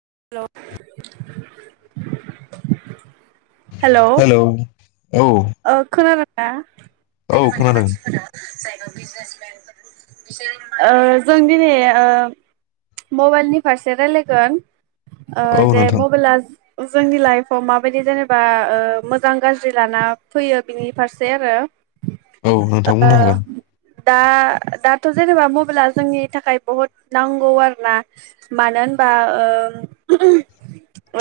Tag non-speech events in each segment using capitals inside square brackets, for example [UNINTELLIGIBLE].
हेल'। Hello औ। ओ खोनादों आ औ थारमाने खोनादों मानसिफोरा जाय ओ जों दिनै ओ मबाइलनि फारसे रायलायगोन। ओ औ जे नोंथां मबाइलास जोंनि लाइफआव माबायदि जेनेबा ओ मोजां गाज्रि लाना फैयो बिनि फारसे आरो। औ नोंथां ओ बुंनो हागोन। दा दाथ' जेनेबा मबेला जोंनि थाखाय बहत नांगौ आरोना मानो होनबा ओ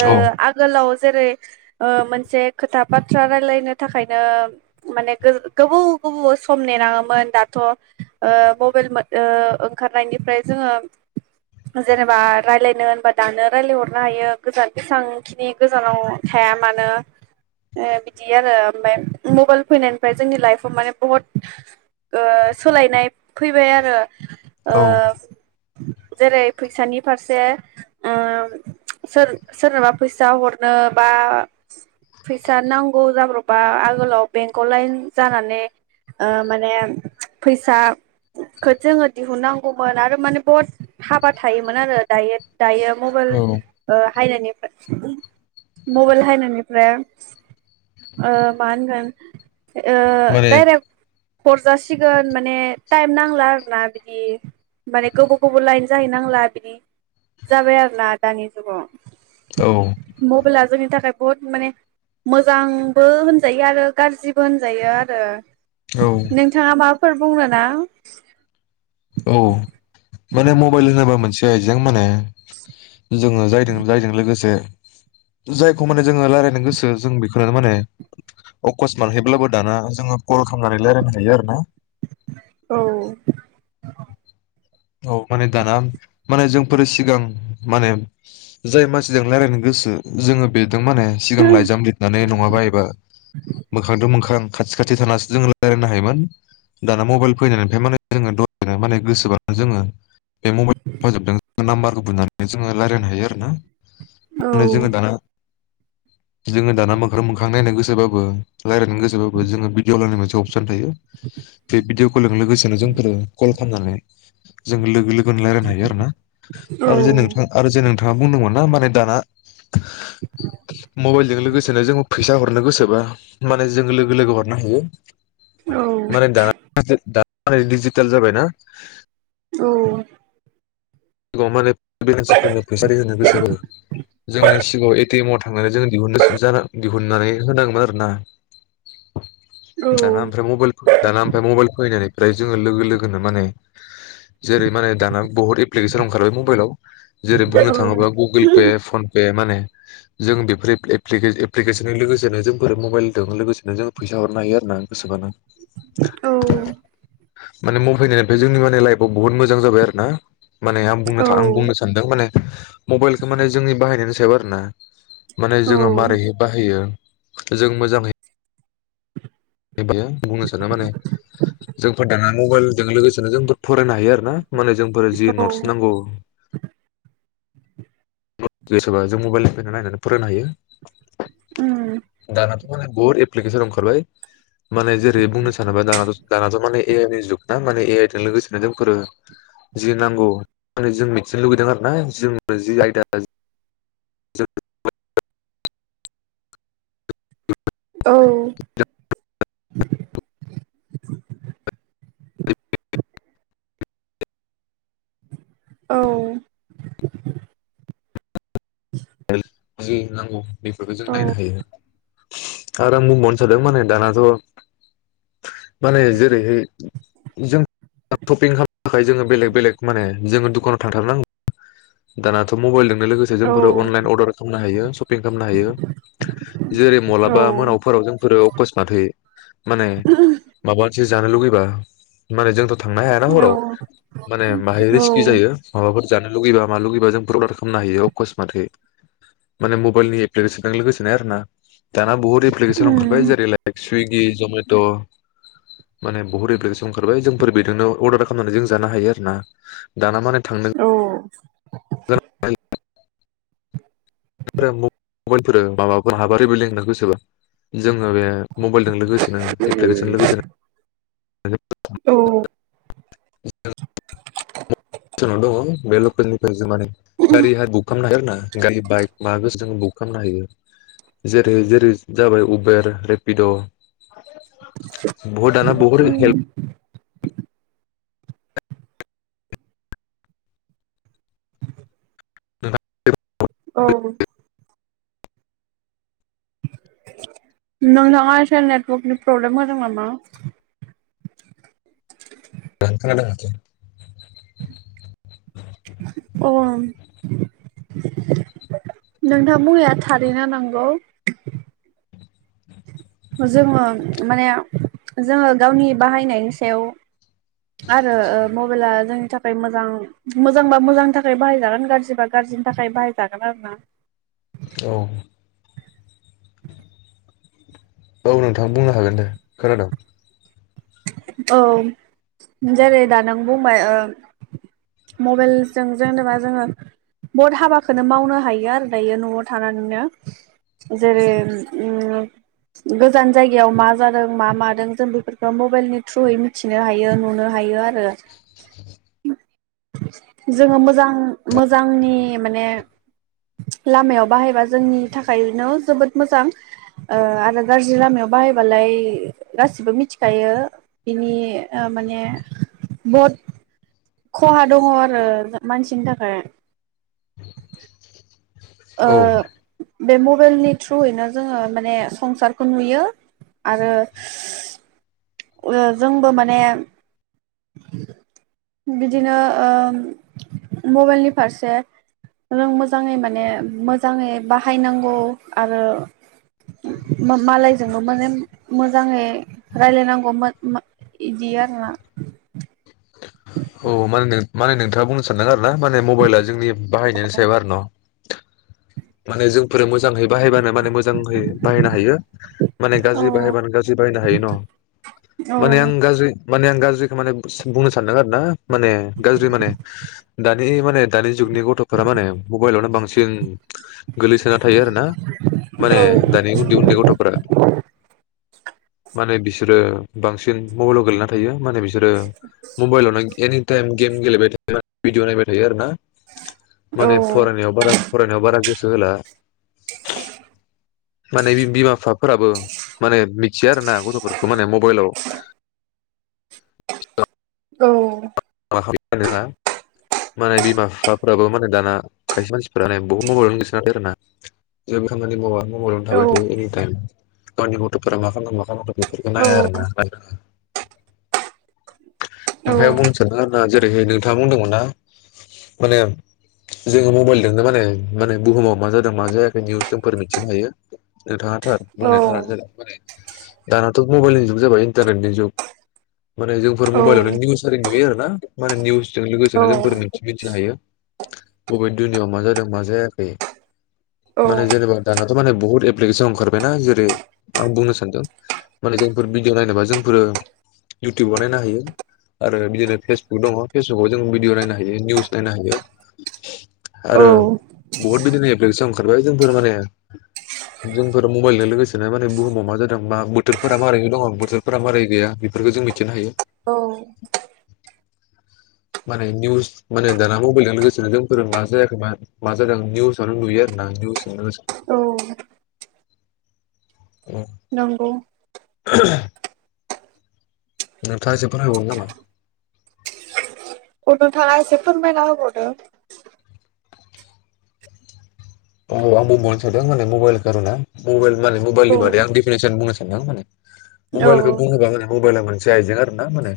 ओ औ आगोलाव जेरै ओ मोनसे खोथा बाथ्रा रायलायनो थाखायनो माने गोज गोबौ गोबौ सम नेनाङोमोन दाथ' ओ मबेल मो ओ ओंखारनायनिफ्राय जोङो जेनेबा रायलायनो होनबा दानो रायलायहरनो हायो गोजान जेसांखिनि गोजानाव थाया मानो ओ बिदि आरो। ओमबाय मबाइल फैनायनिफ्राय जोंनि लाइफआव माने बहत ओ सोलायनाय फैबाय आरो। ओ औ जेरै फैसानि फारसे ओ सोर सोरनोबा फैसा हरनो बा फैसा नांगौ जाब्रब बा आगोलाव बेंकआव लाइन जानानै ओ माने फैसाखो जोङो दिहुननांगौमोन आरो माने बहत हाबा थायोमोन आरो दायो दायो मबेल औ ओ हायनायनिफ्राय मबाइल हायनायनिफ्राय ओ मा होनगोन ओ माने डायरेक्ट हरजासिगोन माने टाइम नांला आरोना बिदि माने गोबाव गोबाव लाइन जाहैनांला बिदि जाबाय आरोना दानि जुगाव। औ मबेला जोंनि था खाय बहुत माने मोजां बो होनजायो आरो गाज्रिबो होनजायो आरो। औ नोंथाङा मा फोर बुंनोना। औ। माने मबाइल होनोबा मोनसे बेजों माने जोङो जायजों जायजों लोगोसे जायखौ माने जोङो रायलायनो गोसो जों बेखौनो माने अकसमानहैब्लाबो दाना जोङो कल खालामनानै रायलायनो हायो आरो ना। औ। औ माने दाना माने जोंफोरो सिगां माने जाय मानसिजों रायजलायनो गोसो जोङो बे जों माने सिगां लाइजाम लिरनानै नङाबा एबा मोखांजों मोखां खाथि-खाथि थानानैसो जोंङो रायजलायनो हायोमोन दाना मबाइल फैनायनिफ्राय माने जों दासेनो माने गोसोबा जोङो बे मबाइल फोजोबदों नाम्बारखौ बुंनानै जोङो रायज्लायनो हायो आरो ना औ माने जोङो दाना जोङो दाना मोखां-मोखां नायनो गोसोबाबो रायलायनो गोसोबाबो जोङो भिडिअ लायनाय मोनसे अपसन थायो बे भिदिअ कललों लोगोसेनो जोंफोर कल [UNINTELLIGIBLE] जों लोगो-लोगो रायलायनो हायो आरो ना आरो जे नोंथां आरो जे नोंथां आ बुंदोंमोन ना माने दाना मबाइलजों लोगोसेनो जों फैसा हर गोसोबा माने जों लोगो-लोगो हरनो हायो औ माने दा [UNINTELLIGIBLE] माने डिजिटेल जाबायना औ [UNINTELLIGIBLE] बे मानसिफोरनो फैसारि होनो गोसोबाबो [UNINTELLIGIBLE] सिगाङाव एटिएम थांनानै जोंङो दिहुननो [UNINTELLIGIBLE] दिहुननानै होनांगोन आरो ना औ दाना ओमफ्राय मबाइल दाना ओफ्राय मबाइल फैनानै ओमफ्राय जोङो लोगो-लोगोनो माने जेरै माने दाना बहुत एप्लिकेसन ओंखारबाय मबाइलाव जेरै बुंनो थाङोबा गुगोल पे फन पे माने जों बेफोर एप्लि-एप्लि- एप्लिकेसनजों लोगोसेनो जोंफोर मबाइलदों लोगोसेनो जों फैसा हरनो हायो आरो ना गोसोबानो औ माने मावफैनायनिफ्राय जोंनि माने लाइफआव बुहुत मोजां जाबाय आरो ना माने आं बुंनो था आं बुंनो औ सानदों माने मबाइलखौ माने जोंनि बाहायनायनि सायाव आरोना माने औ जोङो मारैय बाहायो जों मोजाङै बेब बुंनो सानो माने जोंफोर दाना मबाइलजों लोगोसेनो जोंबो फरायनो हायो आरो ना माने जोंफोर जि नटस नांगौ। गोसोबा जों मबाइलनिफ्राय नायनानै फरायनो हायो। उम दानाथ' माने बुहुत एप्केसन ओंखारबाय माने जेरै बुंनो सानोबा दानाथ दानाथ माने ए आइ जुग ना माने ए आइ जों लोगोसेनो जोंफोर जि नांगौ माने जों मिथिनो लुबैदों आरो ना जों जि आयदा [UNINTELLIGIBLE] औ [UNINTELLIGIBLE] औ जि नांगौ। बेफोरखौ जों नायनो हायो। आरो आं बुंबावनो सादों माने दानाथ माने जेरैहाय जों सपिं खालामनो थाखाय जोङो बेलेग बेलेग माने जोङो दुखानाव थांथारनांगौ। दानाथ मबाइलदों लोगोसे जोंफोरो औ उम अनलाइन अरदार खामनो हायो सपिं खामनो हायो जेरै मलाबा मोनावफोराव अकसमातहै माने माबा मोनसे जानो लुुबैबा माने जों थांनो हायाना हराव माने माहाय रिस्की जायो माबाफोर जानो लुगैबा मा लुुबैबा जोंफोर अरदार खालामनो हायो अकसमातै माने मबाइलनि एप्लिकेसनजों लोगोसे आरोना दाना बहुत एप्लिकेसन ओंखारबाय जेरैहाय रैेक्स सुइगि जमेट' माने बहुत एप्लिकेसन ओंखारबाय जोंफोर बेदोंनो अर्डार खामनानै जों जानो हायो आरो ना दाना माने थांनो औ [UNINTELLIGIBLE] मबाइलफोर माबाफोर हाबा रिबो लेंनो गोसोबा जोङो बे मबाइलदों लोगोसेनो एप्लिकेसन लोगोसेनो औ औ जोंङो [UNINTELLIGIBLE] सोरनाव दङ बे लकेलनिफ्राय जो माने दारि हार भुख खामनो हायो आरोना गारि बाइक मा गोसो जों बुक खालामनो हायो जेरै जेरै जाबाय उबेर रेपिड' बहद दाना बहर हेल्प उम [UNINTELLIGIBLE] औ नोंथाङा एसे नेटवर्कनि प्रब्लेम होदों नामा? [UNINTELLIGIBLE] अ नोंथां बुं नोंथाङा बुंनाया थारैनो नंगौ। जोङो माने जोङो गावनि बाहायनायनि सायाव आरो ओ मबेला जोंनि थाखा खाय मोजां मोजांबा मोजांनि थाखाय बाहायजागोन गाज्रिबा गाज्रिनि थाखाय बाहायजागोन आरो ना औ [INAUDIBLE] औ नोंथां बुंनो हागोन दे खोनादों, औ जेरै दा नों, बौ माइ ओ मबाइलजों जेनेबा जोङो बहुद हाबाखौनो मावनो हायो आरो दायो न'आव थानानैनो जेरै उम गोजान जायगायाव मा जादों मा मादों जों बेफोरफोरखौ मबाइलनि थ्रुयै मिथिनो हायो नुनो हायो आरो जोङो मोजां मोजांनि माने लामायाव बाहायबा जोंनि थाखायनो जोबोद मोजां आरो ओ गाज्रि लामायाव बाहायबालाय गासिबो मिथिखायो, बिनि ओ माने बद, खहा दङ आरो मानसिनि थाखाय, ओ औ बे मबाइलनि थ्रुयैनो जोङो माने संसारखौ नुयो आरो ओ जोंबो माने बिदिनो ओ मबाइलनि फारसे जों मोजाङै माने, मोजाङै बाहायनांगौ आरो मालायजोंबो माने मोजाङै रायलायनांगौ इदि आरोना, [INAUDIBLE] औ माने माने नोंथाङा बुंनो सानदों आरो ना माने मबाइला जोंनि बाहायनायनि सायाव आरो न' माने जों फोरो मोजां है बाहायबानो माने मोजां है बाहायनो हायो माने औ गाज्रि बाहायबानो गाज्रि बायनो हायो न' माने आं गाज्रि माने आं जेखो बुंनो सानदों आरो ना माने गाज्रि माने दा, दे माने दानि जुगनि गथ'फोरा माने मबाइलावनो बांसिन गोलैसोना थायो आरो ना माने दानि उन्दै उन्दै गथ'फोरा माने बिसोरो, बांसिन मबाइलाव गेलैना थायो। माने बिसोरो मबाइलाव एनिटाइम गेम गेलेबाय थायो माने भिडिअ नायबाय थायो आरो ना? औ माने फरायनायाव बारा फरायनायाव बारा गोसो होला माने बिमा बिफाफोराबो माने मिथिया आरो ना गथ'फोरखौ माने मबाइलाव, औ [UNINTELLIGIBLE] बिमा बिफाफोराबो माने दाना खायसे मानसिफोरा बहुद मबाइलनो गोसो आरो ना जेबो खामानि मावा, मबाइलावनो थाबायथायो एनिटाइम गावनि गथ'फोरा मा खालामदों मा खालामदों बेफोरखौ नाया आरोना ना ओनफाय बुंसै, नोंथांमोना जेरैहाय नोंथाङा बुंदोंमोन ना माने जोङो मबाइलजोंनो माने माने बुहुमाव मा जादों मा जायाखै निउस जोंफोर मिथिनो हायो नोंथाङााथार बुंनाय दानो जादों माने दानाथ' मबाइलनि जुग जाबाय इन्टारनेटनि जुग माने जोंफोर मबाइलावनो निउस ओरै नुयो आरो ना माने निउस जों लोगोसेनो जोंफोर मोनथि मिथिनो हायो। बबे दुनियाव मा जादों मा जायाखै माने जेनेबा दानाथ' माने बहुद एप्लिकेसन ओंखारबायना जेरै आं बुंनो सानदों माने जोंफोर भिडिअ नायनोबा जोंफोरो इउटुबाव नायनो हायो आरो बिदिनो, फेसबुक दङ फेसबुकाव जों भिडिअ नायनो हायो निउस नायनो हायो आरो बहुद बिदिनो एप्लिकेसन ओंखारबाय जोंफोर माने जोंफोर मबाइलजों लोगोसेनो माने बुहुमाव मा जादों मा बोथोरफोरा मारैनो दङ बोथोरफोरा मारै गैया बेफोरखौ जों मिथिनो हायो। माने निउस माने दाना मबाइलजों लोगोसेनो जोंफोर मा जायाखै मा मा जादों निउस आनो नुयो निउस लोगोसेयैनो नंगौ [INAUDIBLE] नोंथाङा एसे फोरमायबावनो नामा? औ नोंथाङा एसे फोरमायना होबावदो, औ आं बुंबावनो सानदों माने मबाइल खार'ना मबाइल माने मबाइलनि औ बारै आं डिफिनेसन बुंनो सानदों माने, औ मबाइलखौ बुङोबा मोने मबाइला मोनसे आइजें आरो ना माने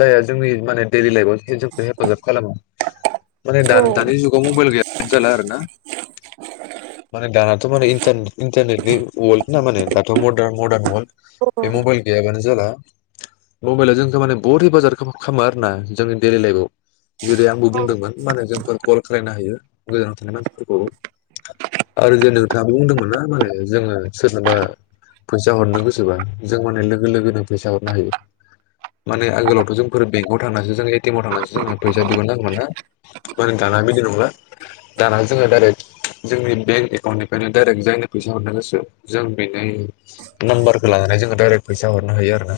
जायहा जोंनि माने दैडलि लाइफआव जोंखौ हेफाजाब खालामो माने औ दा-दानि जुगाव मबाइल गैयानो जाला आरो ना माने दानाथ' माने इन्टारनेट इन्टारनेटनि वर्ल्ड ना माने दाथ' मडार्न मदार्न वर्ल्ड औ बे मबाइल गैयाबानो जाला। मबाइला जोंखौ माने बुहुत हेफाजाब खामो खालामो आरोना जोंनि डेलि लाइफआव जेरै आंबो बुंदोंमोन माने जोंफोर कल खालायनो हायो गोजानाव थानाय मानसिफोर फोरखौ। आरो जों नोंथाङाबो बुंदोंमोन ना माने जोङो सोरनोबा फैसा हरनो गोसोबा जों माने लोगो लोगोनो फैसा हरनो हायो माने आगोलावथ' जोंफोर बेंकआव थांनासो जों एटिएम आव थांनासो जोङो फैसा दिहुननांगौमोन ना माने दाना बिदि नंला दाना जोङो दडायरेक्ट जोंनि बेंक एकाउन्टनिफ्रायनो डायरेक्ट जायनि फैसा हरनो गोसो जों बिनि नाम्बारखौ लानानै जोङो डाइरेक्ट फैसा हरनो हायो आरो ना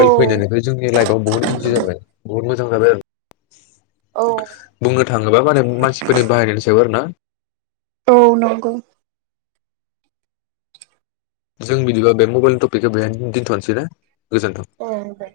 औ फैनायनिफ्राय जोंनि लाइफआव बुहुत इजि जाबाय बुहुत मोजां जाबाय आरो औ बुंनो थाङोबा माने मानसिफोरनि बाहाय याव आरो ना? औ, नंगौ। जों बिदिबा बे मबाइलनि टपिकखौ बेहाय दोनथ'नोसैना? गोजोनथों। औ दे